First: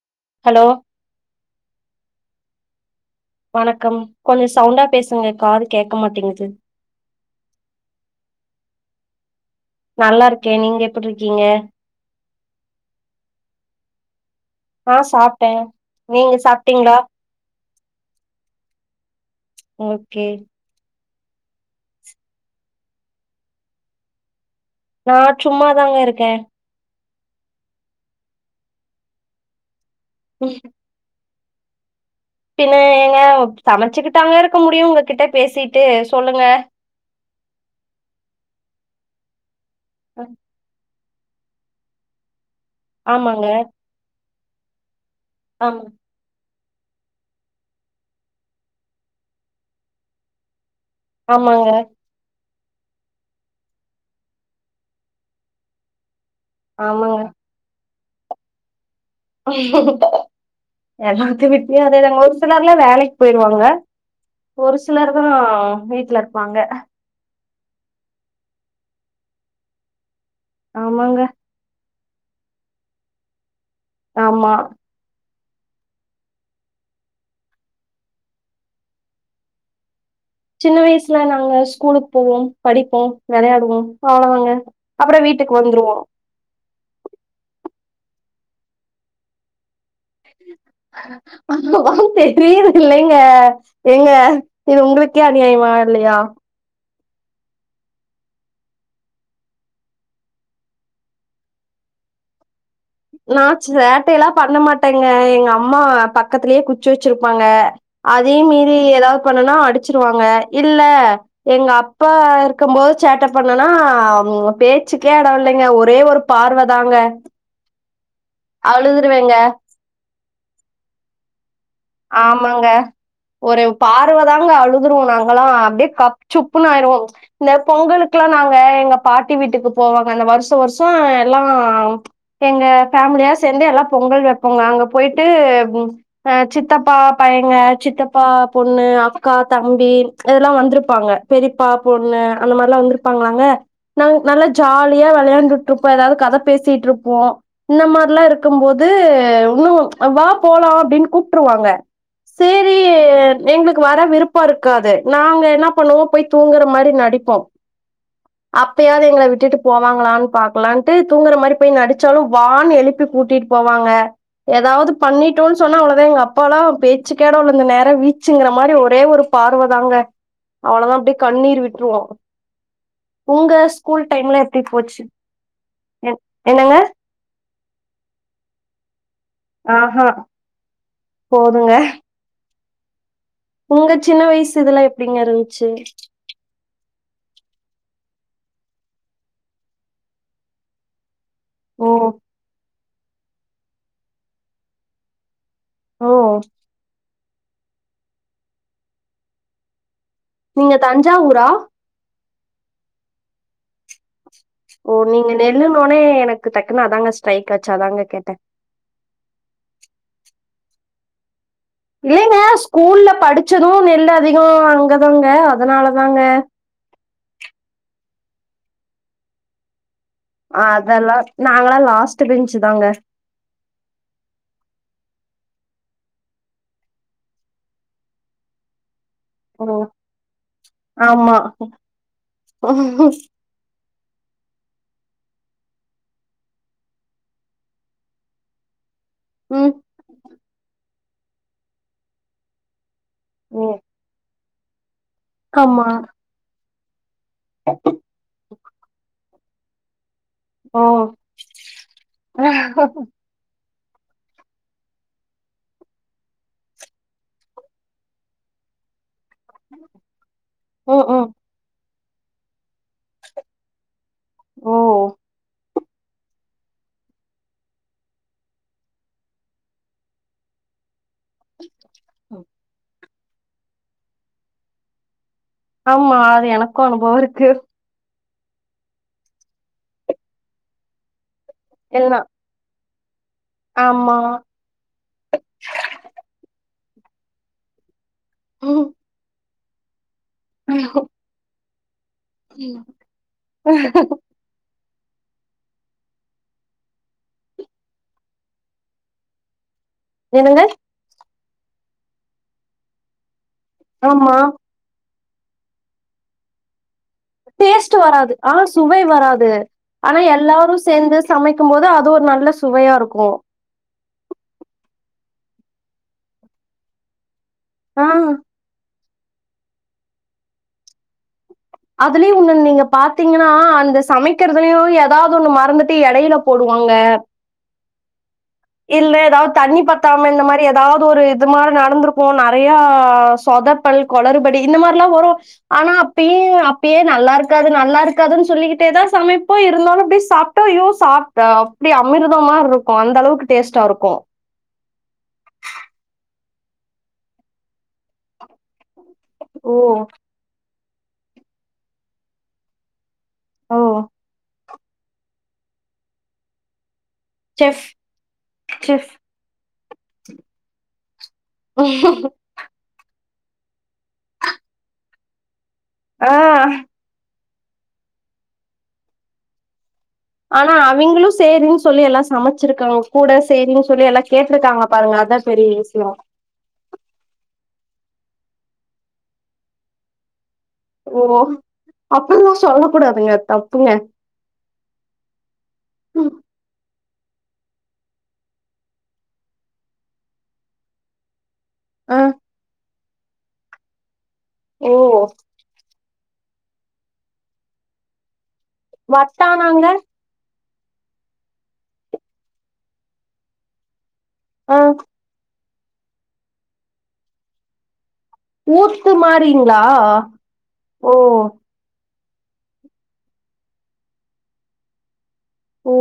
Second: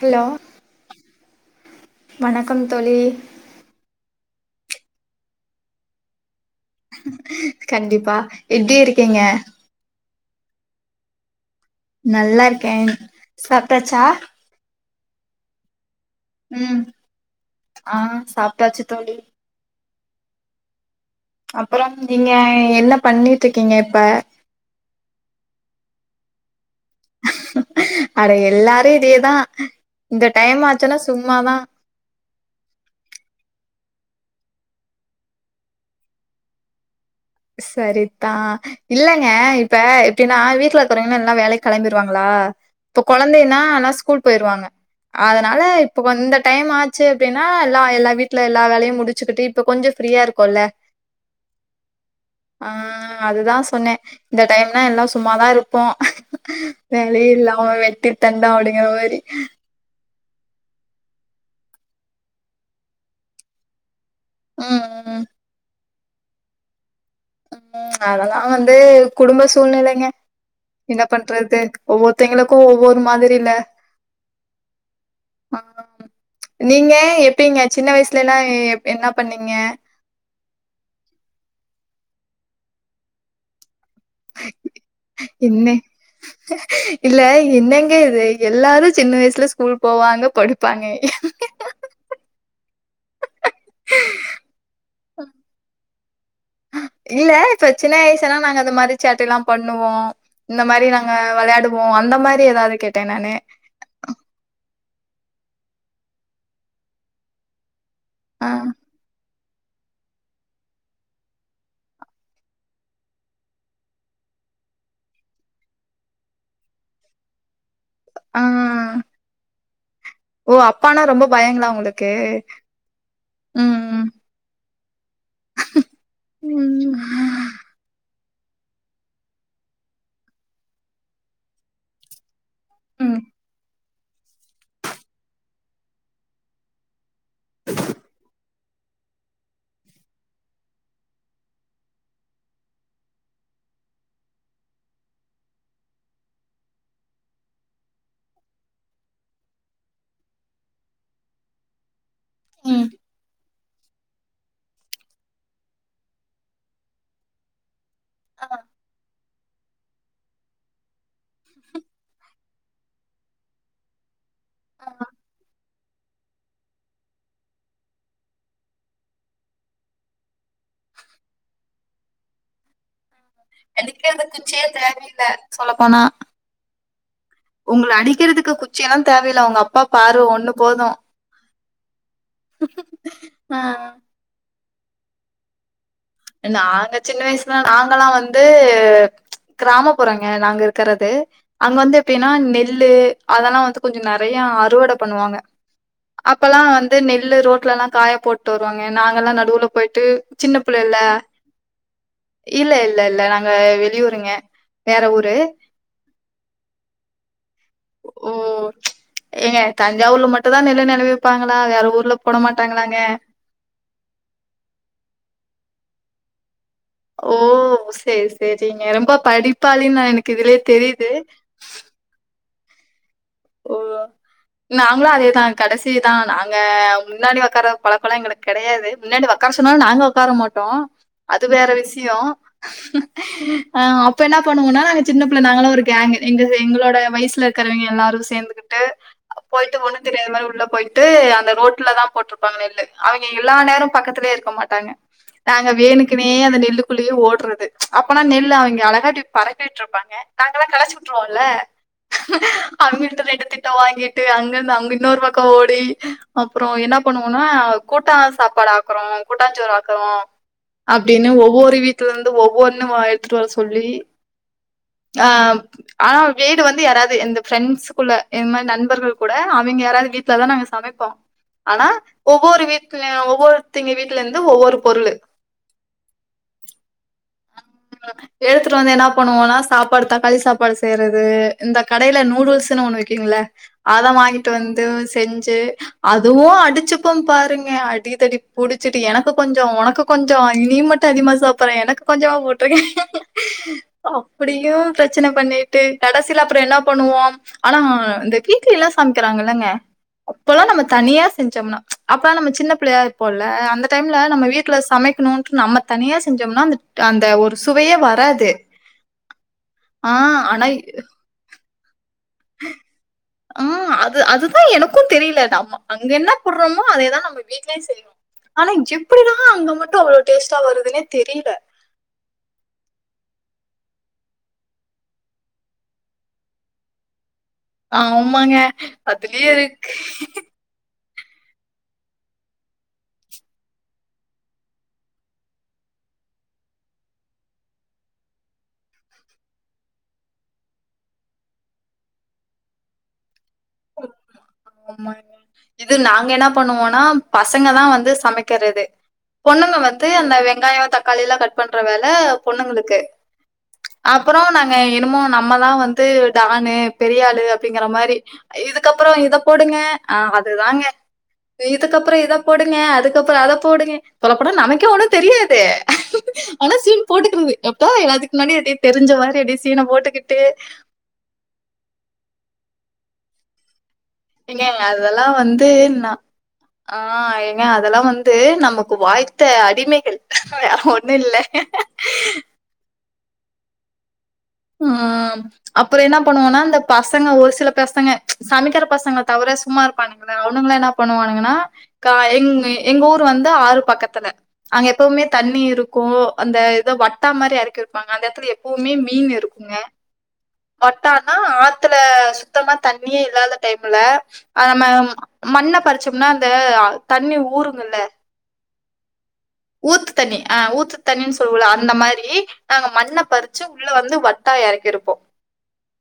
Hello hello வணக்கம் தோழி வணக்கம் கொஞ்ச சவுண்டா பேசுங்க காது கேக்க மாட்டேங்குது கண்டிப்பா எப்டி இருக்கிங்க நல்லா இருக்கே நீங்க எப்படி இருக்கீங்க நல்லாருக்கே சாப்டாச்சா ஆ சாப்ட்டே நீங்க ம் சாப்ட்டீங்களா ஆ சாப்ட்டாச்சு தோழி ஓகே அப்புறம் நீங்க என்ன பண்ணிட்ருக்கீங்க இப்ப நா சும்மாதாங்க இருக்கே ஆட எல்லாரு இதேதா இந்த டைம் ஆச்சுன்னா சும்மாதா பின்ன எங்க சமச்சுக்கிட்டாங்க இருக்க முடியு உங்ககிட்ட பேசிட்டு சொல்லுங்க சரிதா இல்லங்க இப்ப எப்டின்னா வீட்ல இருக்குறங்கன்னா எல்லா வேலைக் கெளம்பிடுவாங்களா இப்ப ஆமாங்க கொழந்தைன்னா ஆனா ஸ்கூல் போயிருவாங்க அதனால ஆமா இப்போ வந்து டைம் ஆச்சு அப்டின்னா எல்லா எல்லா வீட்டுல எல்லா வேலையு முடிச்சுக்கிட்டு இப்போ கொஞ்ச ஃப்ரீயா இருக்குல்ல ஆமாங்க ஆ அதுதா சொன்னே இந்த டைம்னா எல்லா சும்மாதா இருப்போ ஆமாங்க வேலையே இல்லாம வெட்டி தண்டா அப்டிங்குற மாரி எல்லாத்து வீட்லயு அதேதாங்க ஒரு சிலர்லா வேலைக்கு போயிருவாங்க ஒரு ம் சிலர் ம் தா வீட்டுல இருப்பாங்க ம் அதெல்லா வந்து குடும்ப சூழ்நிலைங்க என்ன ஆமாங்க பண்றது ஒவ்வொருத்தவைங்களுக்கு ஒவ்வொரு மாதிரில்ல ஆமா ஆ நீங்க எப்டிங்க சின்ன வயசுலலா எப் என்ன பண்ணீங்க சின்ன வயசுல நாங்க ஸ்கூலுக்கு போவோ படிப்போ வெளையாடுவோ அவ்ளதாங்க அப்புறோ வீட்டுக்கு என்ன வந்துருவோ இல்ல என்னங்க இது எல்லாரு சின்ன வயசுல ஸ்கூல் போவாங்க படிப்பாங்க தெரிய இல்லைங்க எங்க இது உங்களுக்கே அநியாயமா இல்லையா இல்ல இப்ப சின்ன வயசானா நாங்க அந்த மாரி சேட்ட எல்லா பண்ணுவோ இந்த மாரி நாங்க வெளையாடுவோ அந்த மாரி ஏதாது கேட் நா சேட்ட எல்லா பண்ண மாட்டேங்க எங்க அம்மா பக்கத்துலயே குச்சி வெச்சிருப்பாங்க அதையு ஆ மீறி ஏதாவு பண்ணனா அடிச்சிருவாங்க இல்ல எங்க அப்பா இருக்கும் போது சேட்ட பண்ணேனா பேச்சுக்கே எடொ இல்லைங்க ஒரே ஒரு பார்வதாங்க ஆ அழுதுருவேங்க ஓ அப்பானா ரொம்ப பயங்களா உங்களுக் ஆமாங்க ஒரு பார்வ தாங்க அழுதுருவோ நாங் கல்லா அப்டியே கப்ச்சுப்புனு ம் ஆயிருவோ இந்த பொங்கலு க்குல்லா நாங்க எங்க பாட்டி வீட்டுக்கு போவோங்க அந்த வருஷ வருஷ எல்லா எங்க ம் ஃபேமிலியா சேந்து எல்லா பொங்கல் வைப்போங்க அங்க போயிட்டு அ சித் தப்பா பையங்க சித்தப்பா பொண்ணு அக்கா தம்பி இதெல்லா வந்துருப்பாங்க பெரியப்பா பொண்ணு அந்த மாரில்லா வந்திருப்பாங்களாங்க நாங்க நல்லா ஜாலியா வெளயாண்டுட்ருப்போ எதாவ்து கத பேசிட்ருப்போ இந்த மார்லா இருக்கும்போது உன்னு வா போலா அப்டின் கூப் ட்ருவாங்க சேரி ம் எங்களுக்கு வர விருப்போ இருக்காது நாங்க என்ன பண்ணுவோ போய் தூங்குற மாரி நடிப்போ ஆ அப்பயாது எங்கள விட்டுட்டு போவாங்களான் பாக்கலான்ட்டு தூங்ற மாரி போய் நடிச்சாலு வானு எழுப்பி கூட்டி போவாங்க எதாவ்து பண்ணிட்டோன்னு சொன்னா அவ்ளதா எங்க அ ப்பால்லா பேச்சுக்கே எடோல்லங்க நேரா வீச்சுங்ற மாரி ஒரே ஒரு பார்வ தாங்க அவ்ளதா அப்டியே கண்ணீர் விட்டுருவோ உங்க ஸ்கூல் எனக்கே அந்த டைம்ல எப்டி குச்சியே போச்சு தேவயில்ல சொல்ல போனா என் என்னங்க ஒங்கள அடிக்கிறதுக்கு குச்சி எல்லா தேவயில்ல உங்கப்பா ஆஹா பார்வ ஒண்ணு போது போதுங்க ஆ உங்க சின்ன வய்சு இதல்லா எப்டிங்க இருன்ச்சு நாங்க சின்ன வய்சுல நாங்கல்லா வந்து கிராமப்புறோங்க நாங்க இருக்கறது அங்க ஓ வந்து எப்டின்னா நெல்லு அதெல்லா வந்து கொஞ்சொ நறையா அறுவட பண்ணுவாங்க ஓ அப்பல்லா வந்து நெல்லு ரோட்லல்லா காய போட்டு வருவாங்க நாங்கல்லா நடுவுல போய்ட்டு நீங்க தஞ்சாவூரா இல்ல இல்ல இல்ல நாங்க வெளியூருங்க ஓ வேற நீங்க ஊரு. நெல்லுனோனே எனக்கு டக்குன்னு அதாங்க ஸ்ட்ரைக் ஆச்சு அதாங்க ஓ! கேட்டே ஏங்க தஞ்சாவூர்ல மட்டுந்தா நெல்ல நெலவிப்பாங்களா வேற ஊர்ல இல்லைங்க போட மாட்டாங்களாங்க? ஸ்கூல்ல படிச்சது நெல் அதிகோ அங்கதாங்க அதனால தாங்க ஓ சேர் சேரிங்க ரொம்ப படிப்பாளினு நா என அதெல்லா நாங்களா லாஸ்ட்டு பென்ச்சு தாங்க ஓ நாங்ளு அதேதா கடைசி தா நாங்க முன்னாடி ஒக்காற பழக்கலா எங்களுக்கு கெடயாது முன்னாடி ஒ க்கார் சொனாலு ம் நாங்க ஒக்கார மாட்டோ ஆமா அது வேற விஷியோ ஆ அப்ப என்ன பண்ணுவோன்னா நாங்க சின்ன பிள்ள நாங்களா ஒரு கேங்கு எங்க எங்களோட வய்சுல இருக்கிறவய்ங்க எல்லாரு சேந்துகிட்டு ம் போய்ட்டு ஒண்ணு தெரியாத மாரி உள்ள போய்ட்டு அந்த ரோட்ல தா போட்ரு ப்பாங்க நெல்லு அவிங்க எல்லா ம் நேரோ பக்கத்திலே இருக்க மாட்டாங்க நாங்க ஆமா வேணுக்கு னே அந்த நெல்லுக்குள்ளயே ஓட்ற [inaudible] அப்பனா நெல் அவிங்க அழகா இப்டி பறக்க விட்ருப்பாங்க நாங்கல்லா ஓ களச்சுட்ருவோல அவிங்கட்ட ரெண்டு திட்டு வாங்கிட்டு அங்கருந்து அங்க இன்னொரு பக்கோ ஓடி அப்றோ என்ன பண்ணுவோனா கூட்டான் சாப்பாடு ஆக்குறோ கூட்டாஞ்சோறு ஆக்குறோ ம் ம் அப்டின்னு ஒவ்வொரு வீ ட்லருந்து ஒவ்வொன்னு வ எட்த்துட்டு வர சொல்லி ஓ ஆ ஆ வீடு வந்து யாராவ்து எந்த ஃப்ரெண்ட்ஸ்ஸு குள்ள இன் மாரி நண்பர்கள் கூட அவிங்க யாராவ்து வீட்ல தா நாங்க சமைப்போ ஆனா ஒவ்வொரு வீ ட்ல ஒவ்வொருத்தைங்க வீட்லருந்து ஒவ்வொரு பொருளு ஆமா அது எனக்கு அனுபவோ இருக்கு எடுத்துட்டு வந்து என்ன பண்ணுவோனா சாப்பாடு தக்காளி சாப்பாடு செய்றது இந்த எல்லா கடைல நூடுல்ஸ்னு ஒண்ணு விக்கிங்ல அத ஆமா வாங்கிட்டு வந்து செஞ்சு அதுவு அடிச்சுபோ பாருங்க அடிதடி ம். புடிச்சிட்டு எனக்கு கொஞ்சோ ஒனக்கு கொஞ்சோ நீ மட்டு அதிகமா சாப்பற எனக்கு கொஞ்சமா போட்ருக்கே அப்டியு பிரச்சன பண்ணிட்டு கடசில அப்புறொ என்ன பண்ணுவோ ஆனா இந்த கி கிலா சமைக்கிறாங்கல்லங்க அப்பல்லா என்னங்க நம்ம தனியா செஞ்சம்னா அப்பல்லா நம்ம சின்ன பிள்ளையா இருப்போல்ல அந்த டைம்ல ஆமா நம்ம வீட்டு ப்ளஸ் சமைக்குணு நம்ம தனியா செஞ்சோம்னா அந்த அந்த ஒரு டேஸ்ட் சுவையே வராது ஆனா சுவை வராது ஆனா எல்லாரு சேந்து சமைக்கும் போது அது ஒரு நல்ல சுவையா இருக்கூ ஆ அது அதுதா எனக்கூந் தெரியில நம்மோ அங்க என்ன போடுறோமோ அதேதா நம்ம வீட்லயு ஆ ஆனா எப்டிதா அங்க மட்டு அவ்வளவு டேஸ்ட்டா வருதுன்னே தெரியில அதுலயு ஒண்ணு நீங்க பாத்தீங்கன்னா அந்த சமைக்கிறதுலயு எதாவ்து ஒண்ணு மறந்துட்டு எடையில போடுவாங்க ஆமாங்க அதுலயே இருக்கு அதாவ்து ஒரு இது மாரி நடந்திருக்கூ நறையா சொதப்பல் கொளறுபடி இந்த மாரல்லா வரு ஆனா அப்பயே அப்பயே நல்லாருக்காது நல்லாருக்காதுன்னு சொல்லிக்கிட்டே தா சமைப்போ இருந்தாலு அப்டி சாப்ட்டா ஐயோ சாப் ரா அப்டி அமிர்தொ மார்ருக்கூ அந்த அளவுக்கு டேஸ்ட்டாருக்கூ இது நாங்க என்ன பண்ணுவோனா பசங்க தா வந்து சமைக்கறது ஓ பொண்ணுங்க வந்து அந்த வெங்காயொ தக்காளி எல்லா கட் பண்ற வேல பொண்ணுங்களுக்கு ஓ அப்பறொ நா ங என்னமோ நம்மதா வந்து டானு பெரியாளு செஃப் அப்டிங்கற மாரி செஃப் இதுக்கப்பறொ இத போடுங்க ஆ அதுதாங்க இதுக்கப்பறொ இத போடுங்க அதுக்கப்புறொ அத போடுங்க சொல்ல போன நமக்கே ஒண்ணு தெரியாது ஆ ஆனா சீன் போட்டுக்கிறது எப்பா எல்லாதுக்கு முன்னாடி ஆப்டி தெரிஞ்ச மாரி அப்டியே சீன போட்டுக்கிட் ஆனா அவிங்களு சேரின் சொல்லி எல்லா சமைச்சிருக்காங்க கூட சேரின்னு சொல்லி எல்லா ஏங்க கேட்ருக்காங்களா பாருங்க அதா பெரிய விஷயொ ஆ ஏங்க அதெல்லா வந்து நமக்கு வாய்த்த அடிமைகள் ஒண்ணு ஓ இல்ல அப்பில்லா சொல்ல கூடாதுங்க தப்புங்க ஆம் அப்புறொ என்ன பண்ணுவோனா இந்த பசங்க ஒரு சில பசங்க சமைக்கிற பசங்களை தவற சும்மா இருப்பானங்களே அவனுங்கள என்னா பண்ணுவுங்கன்னா கா ஆ எங் எங்க ஊர் வந்து ஆறு பக்கத்துல அங்க ஓ எப்பவுமே தண்ணி இருக் க்கூ அந்த இதோ வட்டா மாரி எறக்கி இருப்பாங்க அந்த இடத்துல எப்பவுமே மீன் இருக்கூங்க வட்டானாங்க வட்டான்னா ஆத்துல சுத்தமா தண்ணியே இல்லாத டைம்ல ஆ நம்ம மண்ண பறிச்சோம்னா அந்த தண்ணி ஊருதுல ஊத்துமாதிரிங்ளா ஊத்து தண்ணி ஆ ஊத்து தண்ணின்னு சொல்வோல அந்த மாரி நாங்க மண்ண பறிச்சு உள்ள வந்து வட்டா எறக்கிருப்போ ஓ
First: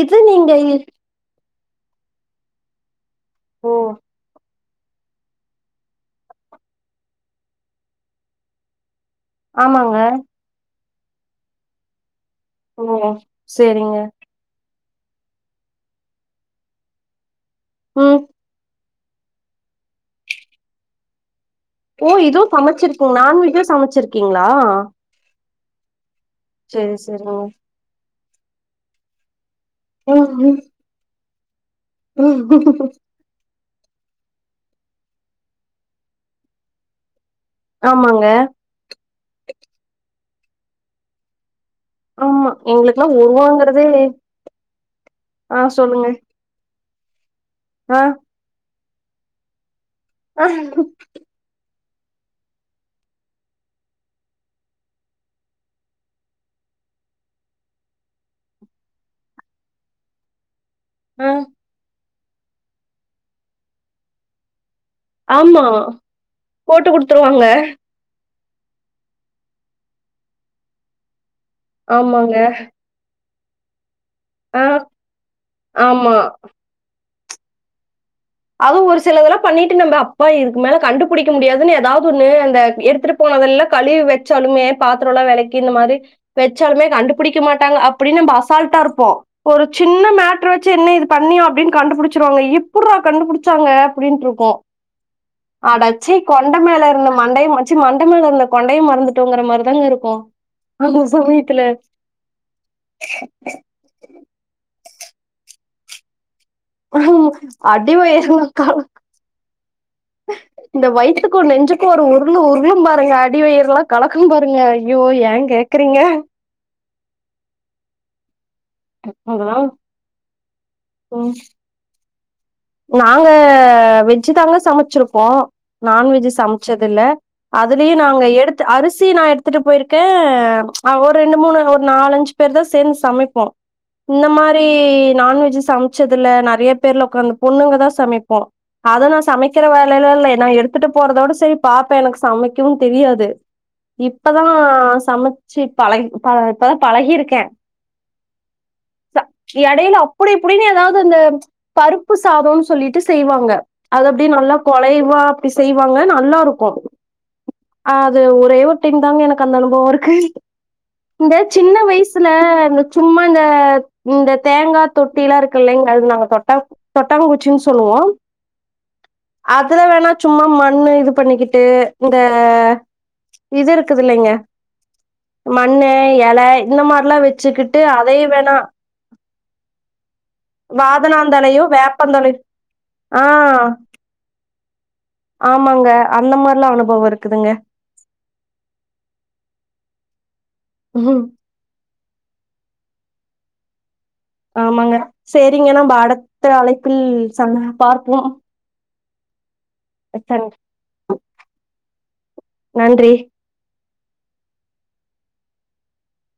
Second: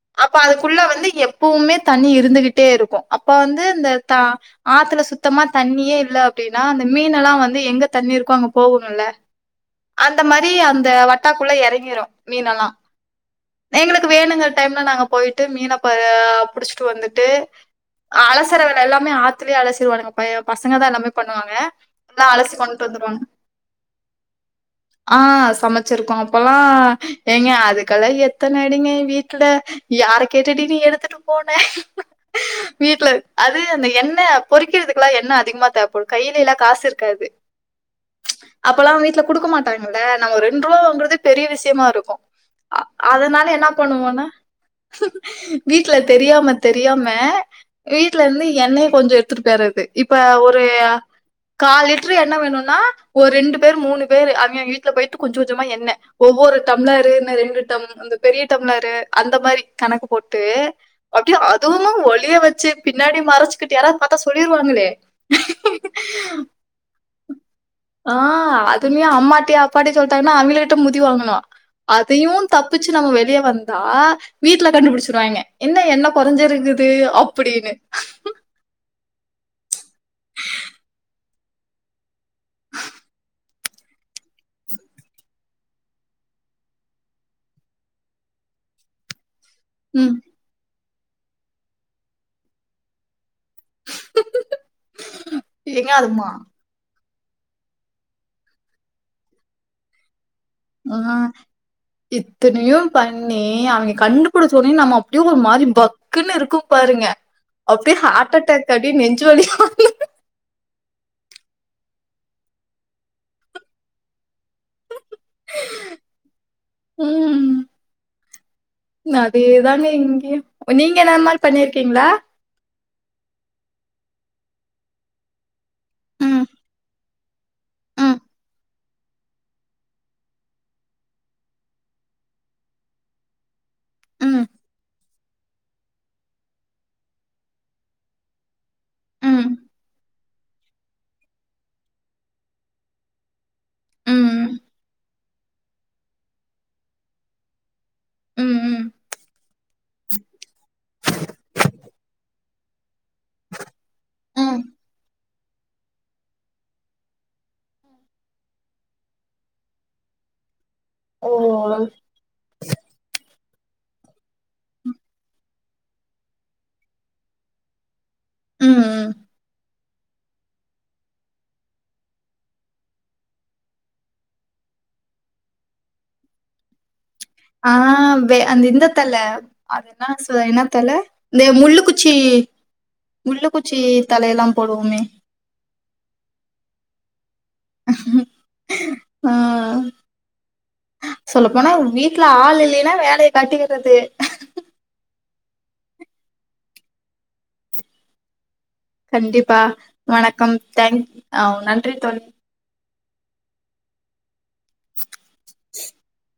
இது அப்ப நீங்க அதுக்குள்ள வந்து எப் எப்பவுமே தண்ணி இருந்துகிட்டே இருக்கூ அப்ப வந்து ஓ இந்த த ஆத்துல சுத்தமா தண்ணியே இல்ல அப்டின்னா அந்த மீன் எல்லா வந்து எங்க தண்ணி இருக்கோ அங்க போகுங்கல்ல ஆமாங்க அந்த மாரி அந்த வட்டாக்குள்ள எறங்கிரு மீனெல்லா ஓ சேரிங்க எங்களுக்கு வேணுங்க டைம்ல நாங்க போய்ட்டு மீன ப புடிச்சுட்டு வந்துட்டு ம் அலசர எல்லாமே ஆத்துலயே அலசிருவானுங்க பய பசங்க தா எல்லாமே பண்ணுவாங்க ஓ எல்லா இதுவு அலசி கொண்டு சமச்சிருக்கீங்க வந்துருவாங்க நான்வெஜு சமச்சிருக்கீங்களா ஆ சமைச்சிருக்கோ அப்பல்லா சேரிங்க ஏங்க அதுக்கெல்ல எத்தன அடிங்க வீட்ல யார ம் ம் கேட்டுடி நீ எடுத்துட்டு போன ம் வீட்ல அது அந்த எண்ணெ பொறிக்கிறதுக்குல்லா எண்ணெ அதிகமா தேவைப்படு கையிலல்லா காசு இருக்காது ஆமாங்க அப்பல்லா வீட்ல குடுக்க மாட்டாங்கல்ல நம்ம ரெண்டு ரூவா வாங்குறதே பெரிய விஷயமா இருக்கு ஆமா எங்களுக்குல்லா அதனால என்ன உருவோங்கறதே பண்ணுவோனா ஆ வீட்ல சொல்லுங்க தெரியாம தெரியாம ஆ வீட்ல இருந்து எண்ணெய கொஞ்சோ எடுத்துட்டு போய்ரது இப்ப ஆ ஒரு கால் லிட்டரு எண்ணெ வேணுன்னா ஒரு ரெண்டு பேர் மூணு பேர் அவிங்க அவிங்க வீட்ல போயிட்டு கொஞ்ச கொஞ்சமா எண்ணெ ஒவ்வொரு டம்ளருன்னு ரெண்டு டம் அந்த பெரிய டம்ளரு அந்த மாரி கணக்கு போட்டு ஆ அப்டியே அதுவு ஒழிய வச்சி பின்னாடி மறைச்சுக்கிட்டு யாராவது பாத்தா சொல்லிருவாங்களே ஆமா போட்டுகுடுத்துருவாங்க ஆ அதுலயே அம்மாட்டயோ அப்பாட்டயோ சொல்லிட்டாங்கன்னா அவிங்கள்கிட்ட மிதி வாங்கனு அதயு ஆமாங்க. தப்பிச் சி நம்ம வெளிய வந்தா ஆ வீட்ல கண்டுபிடிச்சிருவாங்க என்ன எண்ணெ ஆமா. குறைஞ்சிருக்குது அப்டின்னு அதுவு ஒரு சிலதெல்லா பண்ணிட்டு நம்ம அப்பா இதுக்கு மேல கண்டுபிடிக்க முடியாதுன்னு ஏதாவது ஒண்ணு அந்த எடுத்துட்டு போனதெல்லா கழுவி வச்சாலுமே பாத்திரோல்லா வெளக்கி இந்த மாரி வெச்சாலுமே கண்டுபிடிக்க மாட்டாங்க அப்டின்னு நம்ம அசால்ட்டா இருப்போ ஒரு சின் ம் ன மேட்டர வச்சி என்ன இது பண்ணியா அப்டின்னு கண்டுபிடிச்சிருவாங்க எப்டிர்றா கண்டுபிடிச் சாங்க அப்டின்ட்டு இருக்கு ஏங்க அடச்சி அதுமா கொண்ட மேல இருந்த மண்டைய சி மண்ட மேல இருந்த கொண்டைய மறந்துட்டோங்கிற மாரி தாங்க இருக்கு ஆ இத்தனையு பண்ணி அவிங்க கண்டு பிடிச்ச ஒன்னே நம்ம அப்டியே ஒரு மாரி பக்குன்னு இருக்கு பாருங்க ஆமா. அடி அப்டியே ஹார்ட் அட்டாக் அப்டியே நெஞ் சு வலி வந்துரு ஹ இந்த வயித்துக்கு நெஞ்சுக்கு ஒரு உருள் உருளும் பாருங்க அடிவயர்ல்லா கலக்கு பாருங்க ஐயோ ஏ கேக் குறீங்க ம் அதெல்லா அதேதாங்க இங்கயு நீங்க என்ன அது ம் மாரி பண்ணிருக்கீங்களா நாங்க வெஜ் தாங்க சமச்சிருப்போ நான்வெஜ் ம், சமைச்சது இல்ல அதுலயு ம், நாங்க எடுத்து அரிசி நா எடுத்துட்டு போயிருக்கே ஆ ஒரு ரெண்டு மூணு ஒரு நாலஞ்சு பேருதா சேந்து சமைப்போ இந்த ம், மாரி நான்வெஜ் சமைச்சது இல்ல நெறைய பேருல ஒக்காந்து பொண்ணுங்கதா சமைப்போ அத நா ம், சமைக்கிற வேலைலா இல்ல நா எடுத்துட்டு போறதோட சரி பாப்பே எனக்கு சமைக்கவு தெரியாது ம், இப்பதா ம், சமைச்சி பழகி ப இப்பதா பழகிருக்கே ம், ச இடையில அப்டி இப்படின்னு எதாவது அந்த பருப் பு சாதம்னு சொல்லிட்டு செய்வாங்க அது அப்படியே நல்லா ம். குலைவா அப்டி செய்வாங்க நல்லா இருக்கு ஆ அது ஒரே ஒரு டைம் தாங்க எனக்கு அந்த அனுபவோ இருக்கு ஓ! இந்த சின்ன வயசு ல இந்த சும்மா இந்த இந்த தேங்கா தொட்டில்லா இருக்கு இல்லங்க அதுக்கு நாங்க தொட்டா தொட்டாங்குச்சின்னு சொல்லுவோ ம் ம் அதுல வேணா சும்மா மண்ணு இது பண்ணிகிட்டு இந்த இது இருக்குது இல்லைங்க மண்ணு எல இந்த மாரிலா வச் ஆ வே அந்த இந்த தழ அது என்ன சொல் என்ன தழ இந்த முள் வாதனாந்தலையோ உள்ளுக்குச்சி வேப்பந்தலை ஆ முள்ளுக்குச்சி தலையல்லாம் போடுவோமே ஆமாங்க அந்த மாரிலா அனுபவம் இருக்குதுங்க ஆ ம் சொல்ல போனா உங் வீட்ல ஆள் இல்லைன்னா வேலைய கட்டிக்கரது ஆமாங்க சரிங்க நாம அடத்த அழைப்பில் சந்த் பார்ப்போ கண்டிப்பா வணக்கம் தேங்க் ஒவ் நன்றி தோழி நன்றி [inaudible]